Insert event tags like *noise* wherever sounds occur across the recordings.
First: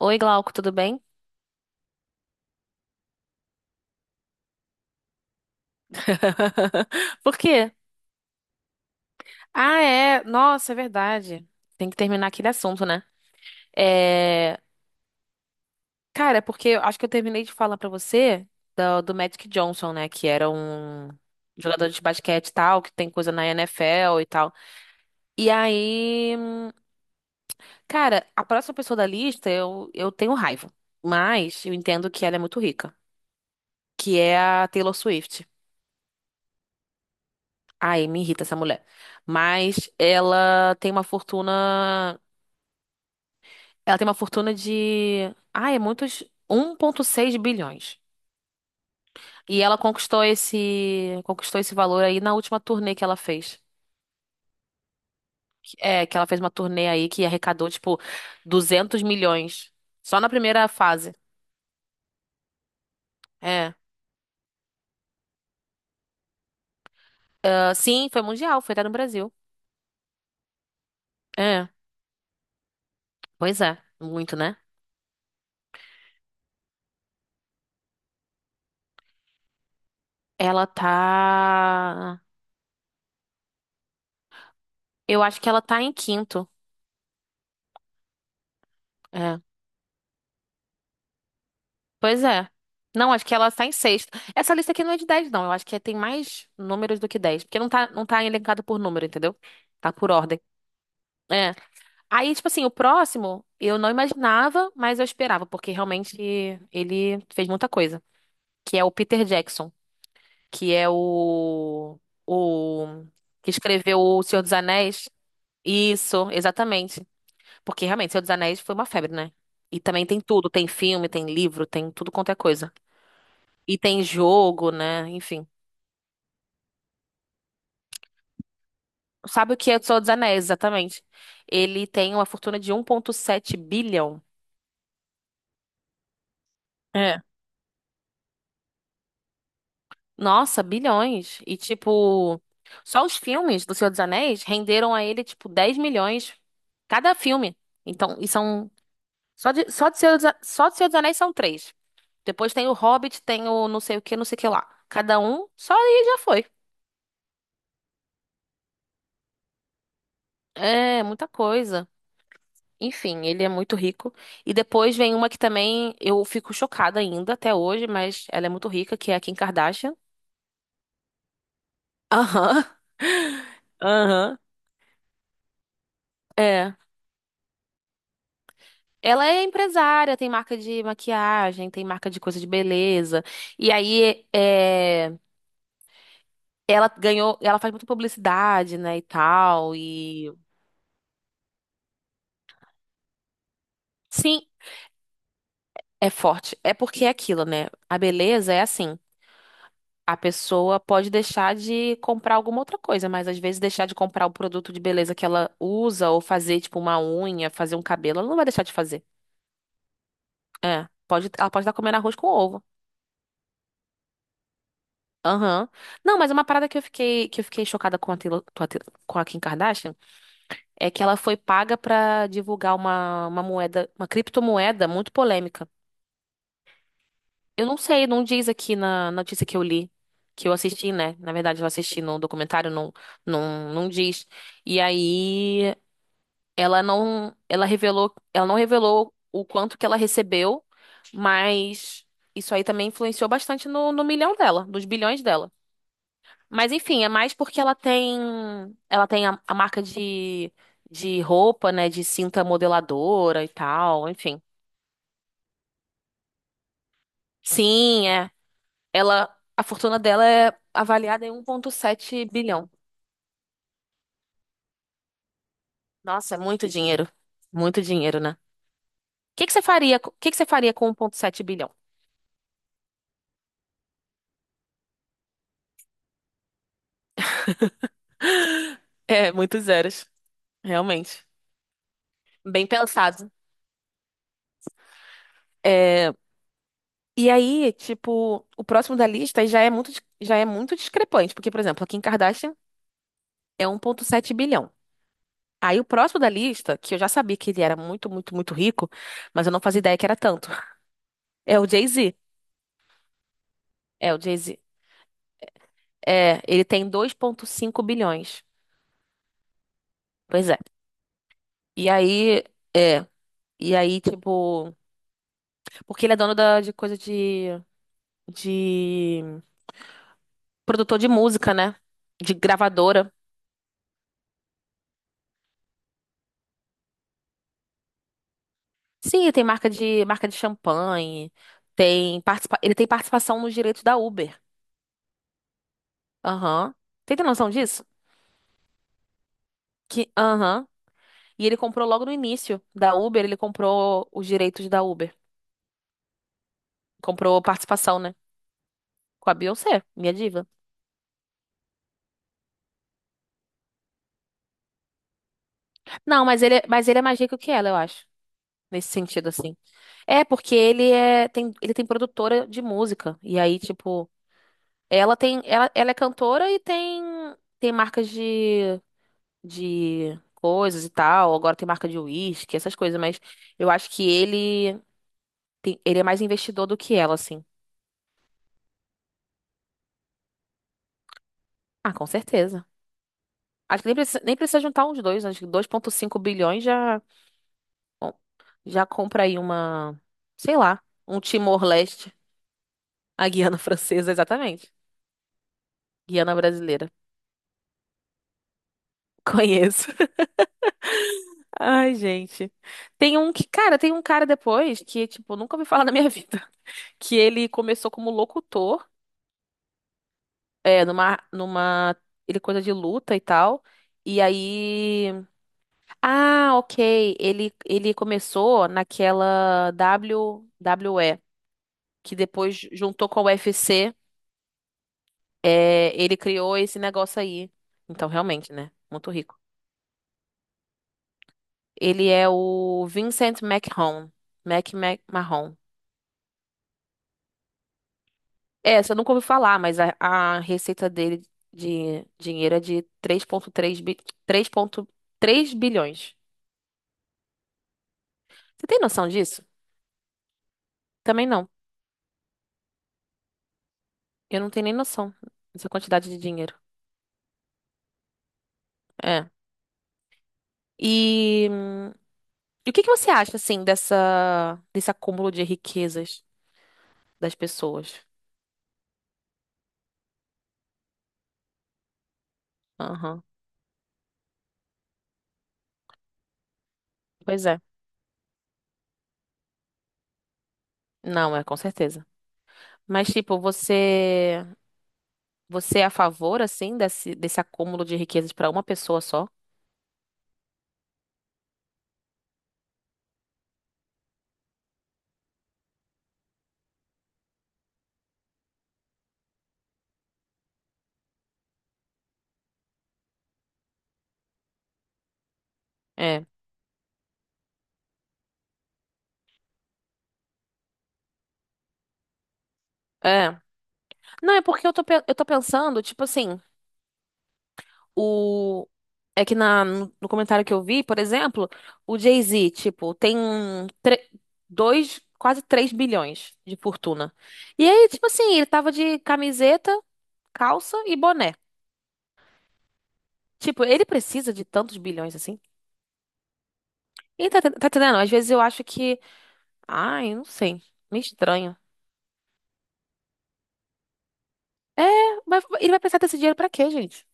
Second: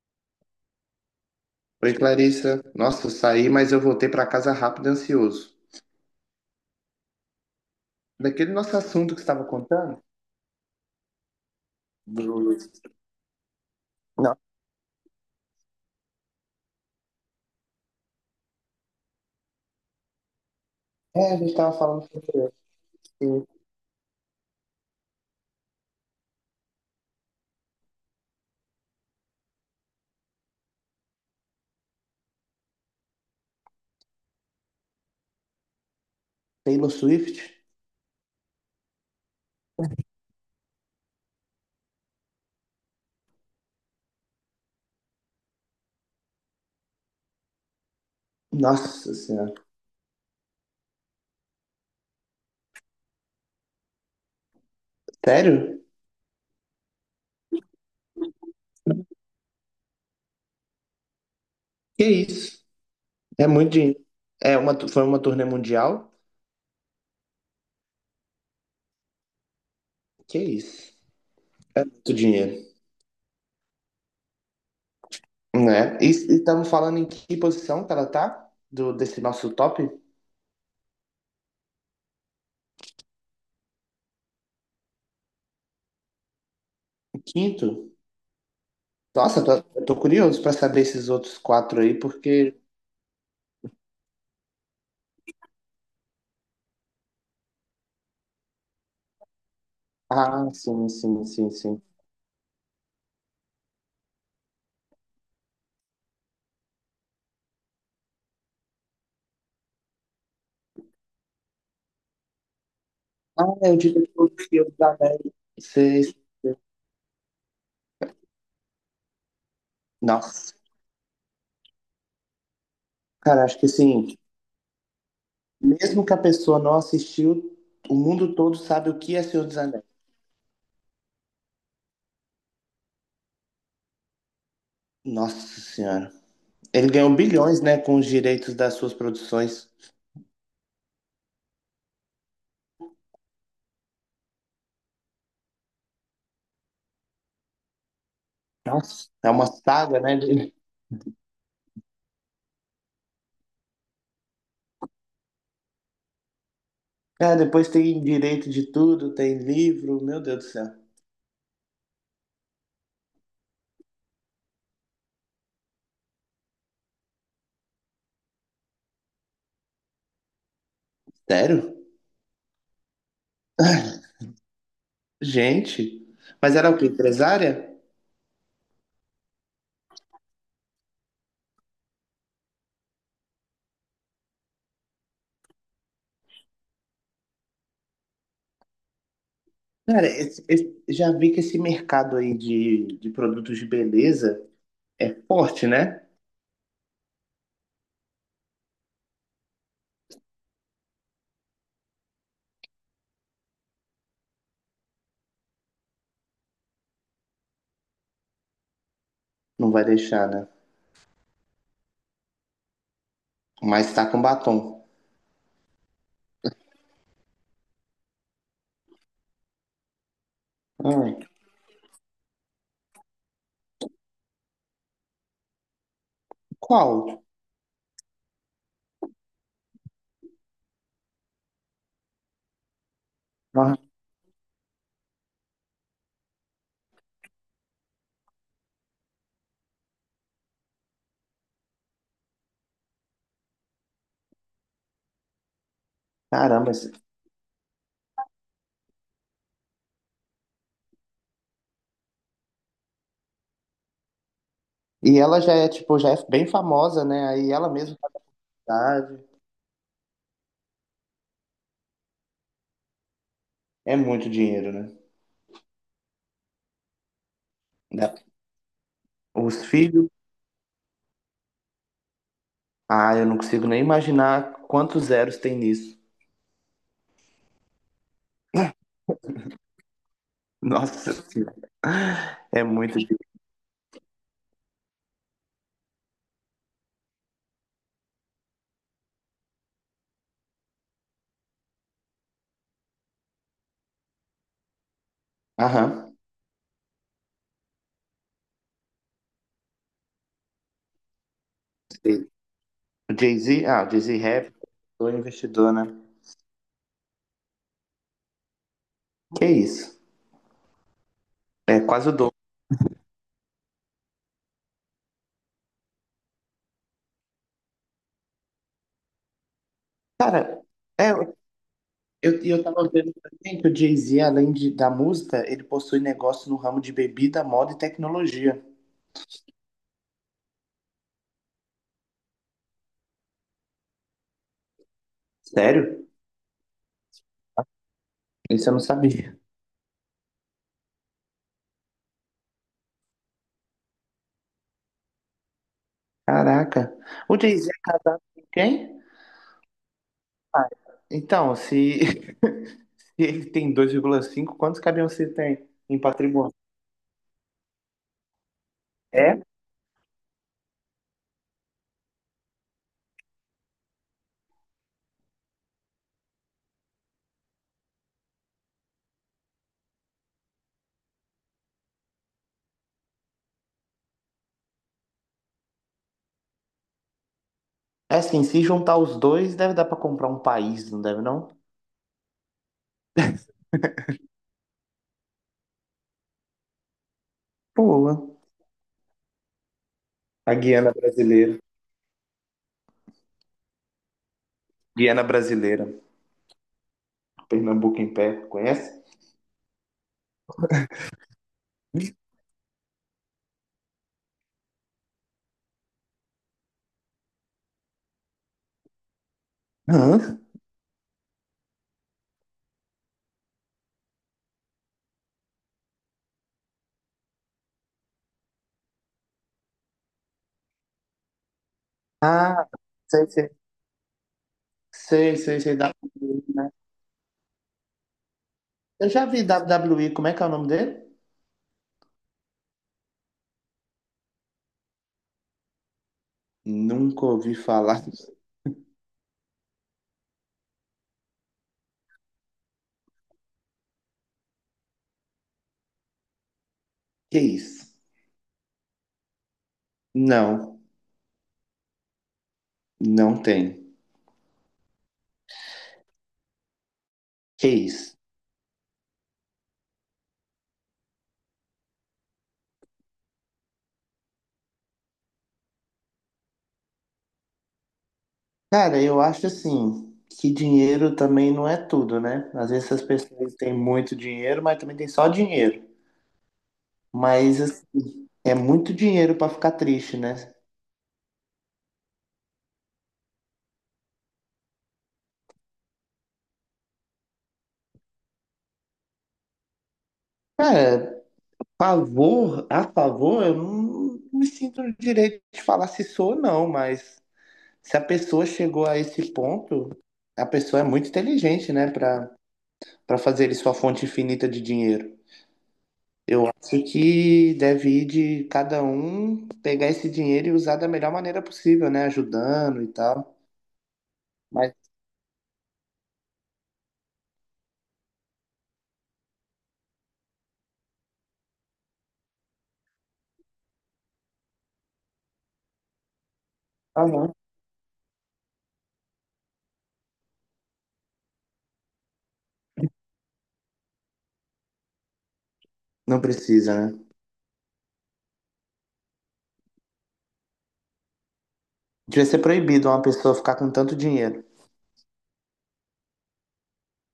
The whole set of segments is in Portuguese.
Oi, Glauco, tudo bem? Oi, Clarissa. Nossa, eu saí, mas eu voltei para casa rápido e ansioso. *laughs* Por quê? Daquele nosso assunto que você estava Ah, contando? é. Nossa, é verdade. Tem que terminar aquele Do... assunto, né? Não. É. Cara, é porque eu acho que eu terminei de falar pra você do Magic Johnson, né? Que era um É, a gente estava jogador de falando sobre basquete e tal, que tem coisa assim, na NFL e tal. E aí, cara, a próxima pessoa da lista eu tenho raiva. Mas eu entendo que ela é muito rica, que é a Taylor Swift. Taylor Swift. Ai, me irrita essa mulher. Mas ela tem uma fortuna. Ela tem uma fortuna de. Ah, é muitos. 1,6 bilhões. Nossa Senhora. E ela conquistou esse valor aí na última turnê que ela fez. Sério? É, que ela fez uma turnê aí que arrecadou, tipo, 200 milhões. Só na primeira fase. Que isso? É muito É. dinheiro. É uma, foi uma turnê mundial? Ah, sim, foi mundial, foi até no Brasil. Que isso? É. É muito dinheiro. Pois é, muito, né? Né? E estamos falando em que posição que ela tá? Desse nosso top? Ela tá. Eu acho que ela tá em quinto. Quinto? Nossa, É. Eu tô curioso para saber esses outros quatro aí, Pois é. porque. Não, acho que ela está em sexto. Essa lista aqui não é de 10 não. Eu acho que tem mais números do que 10. Porque não tá elencado por número, entendeu? Tá por ordem. Ah, sim, sim, sim, É. sim. Aí, tipo assim, o próximo eu não imaginava, mas eu esperava, porque realmente ele fez muita coisa. Que é o Peter Jackson, que é o Ah, que é o escreveu O diretor Senhor do dos filme Anéis. também. Fez. Isso, exatamente. Porque realmente, Senhor dos Anéis foi uma febre, né? E também tem tudo, Nossa, tem filme, tem livro, tem tudo quanto é coisa. cara, acho que E tem assim, jogo, né? Enfim. mesmo que a pessoa não assistiu, o mundo todo sabe o que é Senhor Sabe o dos que é o Anéis. Senhor dos Anéis, exatamente? Ele tem uma fortuna de 1,7 bilhão. Nossa Senhora. Ele ganhou É. bilhões, né, com os direitos das suas produções. Nossa, bilhões. E, tipo, só os filmes do Senhor dos Anéis renderam a ele, tipo, 10 milhões cada filme. Então, e são. Nossa, é uma saga, né? De- Só de Senhor dos Anéis são três. Depois tem o Hobbit, tem o não sei o que, não sei o que lá. Cada um, só aí já foi. É, depois tem direito de tudo, tem livro, meu Deus do céu. É, muita coisa. Enfim, ele é muito rico. E depois vem uma que também eu fico chocada ainda até hoje, mas ela é muito rica, que é a Kim Kardashian. Sério? Aham. *laughs* Aham. Gente. Mas era É. o quê? Empresária? Ela é empresária, tem marca de maquiagem, tem marca de coisa de beleza. E aí, é, ela ganhou, ela faz muita publicidade, né, e tal. Cara, E já vi que esse mercado aí de produtos de sim, beleza é forte, né? é forte. É porque é aquilo, né? A beleza é assim. A pessoa pode deixar de comprar alguma outra coisa, mas às vezes deixar de comprar o produto de beleza que ela usa ou fazer tipo uma unha, fazer um cabelo, ela não vai deixar de fazer. Não vai deixar, né? É, pode, ela pode estar comendo arroz com ovo. Mas tá com batom. Aham. Não, mas uma parada que eu fiquei chocada com com a Kim Kardashian é que ela Ai, foi paga pra divulgar uma moeda, uma criptomoeda muito polêmica. qual? Eu não sei, não diz aqui na notícia que eu li, que eu assisti, né? Na verdade, eu assisti no documentário, não, não, Ah, não diz. E aí. Ela não, ela revelou, ela não revelou o quanto que ela recebeu, mas isso aí também influenciou bastante no milhão dela, nos bilhões dela. caramba. Mas Esse- enfim, é mais porque ela tem a marca de, roupa, né, de cinta modeladora e tal, enfim. E ela já é, tipo, já é bem famosa, né? Aí ela mesma Sim, faz é. idade. Ela, a fortuna dela é avaliada em 1,7 bilhão. É muito dinheiro, né? Nossa, é muito dinheiro. Muito Dá- dinheiro, né? O que que você Os faria, filhos. o que que você faria com 1,7 bilhão? Ah, eu não consigo nem imaginar quantos zeros tem nisso. É, muitos zeros, Nossa realmente. Senhora. É Bem muito dinheiro. pensado. É. E aí, tipo, o próximo da lista já é muito discrepante, porque, por exemplo, a Kim Kardashian é 1.7 bilhão. Aí o Aham. próximo da lista, que eu já sabia que ele era muito, muito, muito rico, mas eu não fazia ideia que era tanto, *laughs* é o Jay-Z. Sei. O Jay-Z, ah, o É, Jay-Z é o rap, Jay-Z. o investidor, né? É, ele tem 2.5 bilhões. Que isso? Pois é. É E quase o dobro. aí, é. E aí, tipo, porque ele é dono da, de coisa de Cara, produtor de é, música, né? De e eu tava gravadora. vendo também que o Jay-Z, da música, ele possui negócio no ramo de bebida, moda e tecnologia. Sim, tem marca de champanhe, tem participa... ele tem participação nos direitos da Uber. Sério? Aham. Tem ter noção disso? Isso eu não sabia. Que aham. E ele comprou logo no início da Uber, ele comprou os direitos da Uber. Caraca. O Comprou Jay-Z é participação, né? casado com quem? Com a Beyoncé, minha diva. Ah, então, se, *laughs* se ele tem dois vírgula cinco, quantos caminhões você tem em Não, patrimônio? Mas ele é mais rico que ela, eu acho. Nesse sentido, É? assim. É, porque ele é, tem, ele tem produtora de música. E aí, tipo, ela é cantora e tem marcas de coisas e tal. Agora tem marca de uísque, essas coisas, mas eu acho que ele tem- ele é mais investidor do que ela, assim. É assim, se juntar os dois, deve dar pra comprar um país, não deve não? Ah, com certeza. Acho que nem precisa, nem precisa juntar uns dois, acho que 2,5 bilhões já bom, Boa. já compra aí uma, A sei lá, Guiana um brasileira. Timor-Leste, a Guiana *laughs* Francesa, exatamente. Guiana brasileira. Guiana brasileira. Pernambuco em pé, conhece? Conheço. *laughs* Ai, gente. Tem um que, cara, tem um cara depois que, tipo, nunca ouvi falar na minha *laughs* vida. Que ele começou como locutor. Hã? É, numa. Ele coisa de luta e tal. E aí. Ah, ok. Ele começou naquela WWE, que depois Ah, juntou com a sei, sei. UFC. Sei, sei, sei. É, Da ele criou esse negócio aí. Então, realmente, né? Eu Muito já rico. vi WWE, como é que é o nome dele? Ele é o Vincent McMahon. Mac, Mac, Mahon. Nunca ouvi falar. É, você nunca ouviu falar, mas a receita dele de dinheiro é de 3,3 bilhões. Que isso? Você tem noção disso? Não, Também não. não tem. Eu não tenho nem noção dessa quantidade de dinheiro. Que isso? É. E, e o que que você acha, assim, desse acúmulo de riquezas das pessoas? Cara, eu acho assim, que dinheiro também não é tudo, né? Às vezes as Aham. pessoas têm muito dinheiro, mas também tem só dinheiro. Pois é. Mas assim, é muito dinheiro pra ficar triste, né? Não, é, com certeza. Mas, tipo, você é a favor, assim, desse acúmulo de riquezas pra uma pessoa só? Cara, favor, a favor, eu não me sinto no direito de falar se sou ou não, mas se a pessoa chegou a esse ponto, a pessoa é muito inteligente, né, para fazer sua fonte infinita de dinheiro. É. Acho que deve ir de cada um pegar esse dinheiro e usar da melhor maneira possível, né, ajudando e tal. É. Não, é porque eu Mas tô, eu tô pensando, tipo assim. O é que na no no comentário que eu vi, por exemplo, o Jay-Z, tipo, tem tre- dois, quase 3 bilhões de ah, fortuna. não, E aí, tipo assim, ele tava de camiseta, calça e boné. Tipo, ele precisa de tantos bilhões assim? não precisa, né? E tá entendendo? Às vezes eu acho que, ai, não sei, me estranho. Devia ser proibido uma pessoa ficar com tanto dinheiro. É, mas ele vai precisar desse dinheiro pra quê, gente?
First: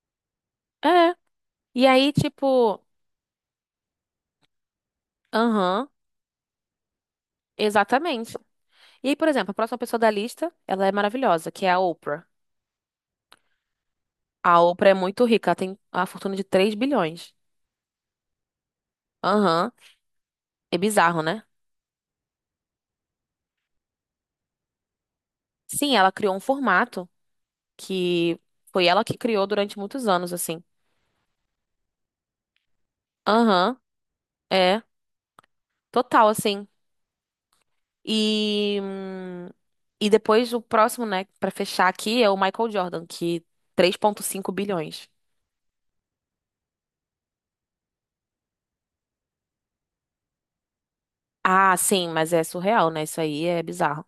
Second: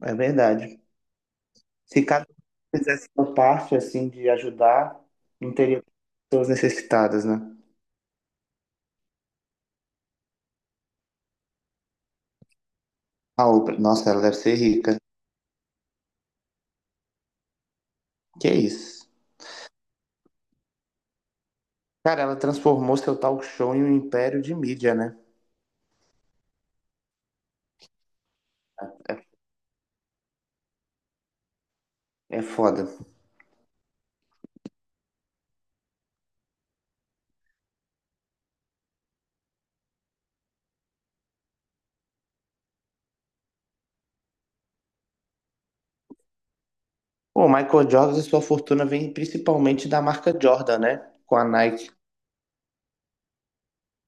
É verdade. É. E Se aí, cada um tipo, fizesse sua parte assim de ajudar, não teria aham, pessoas necessitadas, né? exatamente. E aí, por exemplo, a próxima pessoa da lista, ela é maravilhosa, que é a Oprah. A Oprah, nossa, ela deve ser A Oprah é rica. muito rica, ela tem a fortuna de 3 bilhões. Que isso? Aham. É bizarro, né? Cara, ela transformou seu talk show em um império de mídia, né? Sim, ela criou um formato que foi ela que criou durante muitos anos, assim. É foda. Aham. É total, assim. E, hum, e depois o próximo, né, pra fechar aqui é o Michael Jordan, que 3,5 bilhões. O Michael Jordan e sua fortuna vem principalmente da marca Jordan, né? Com a Ah, Nike. sim, mas é surreal, né? Isso aí é bizarro.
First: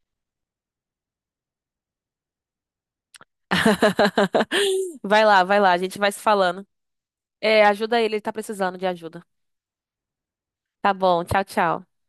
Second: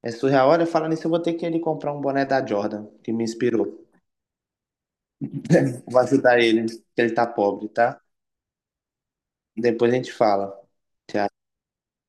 É surreal. Olha, falando nisso, eu vou ter que ele comprar um boné da Jordan, que me inspirou. *laughs* Vai lá, a *laughs* gente Vou vai se ajudar falando. ele, que ele tá É, pobre, ajuda tá? ele, ele tá precisando de ajuda. Depois a gente fala. Tá bom, tchau, Tchau. tchau.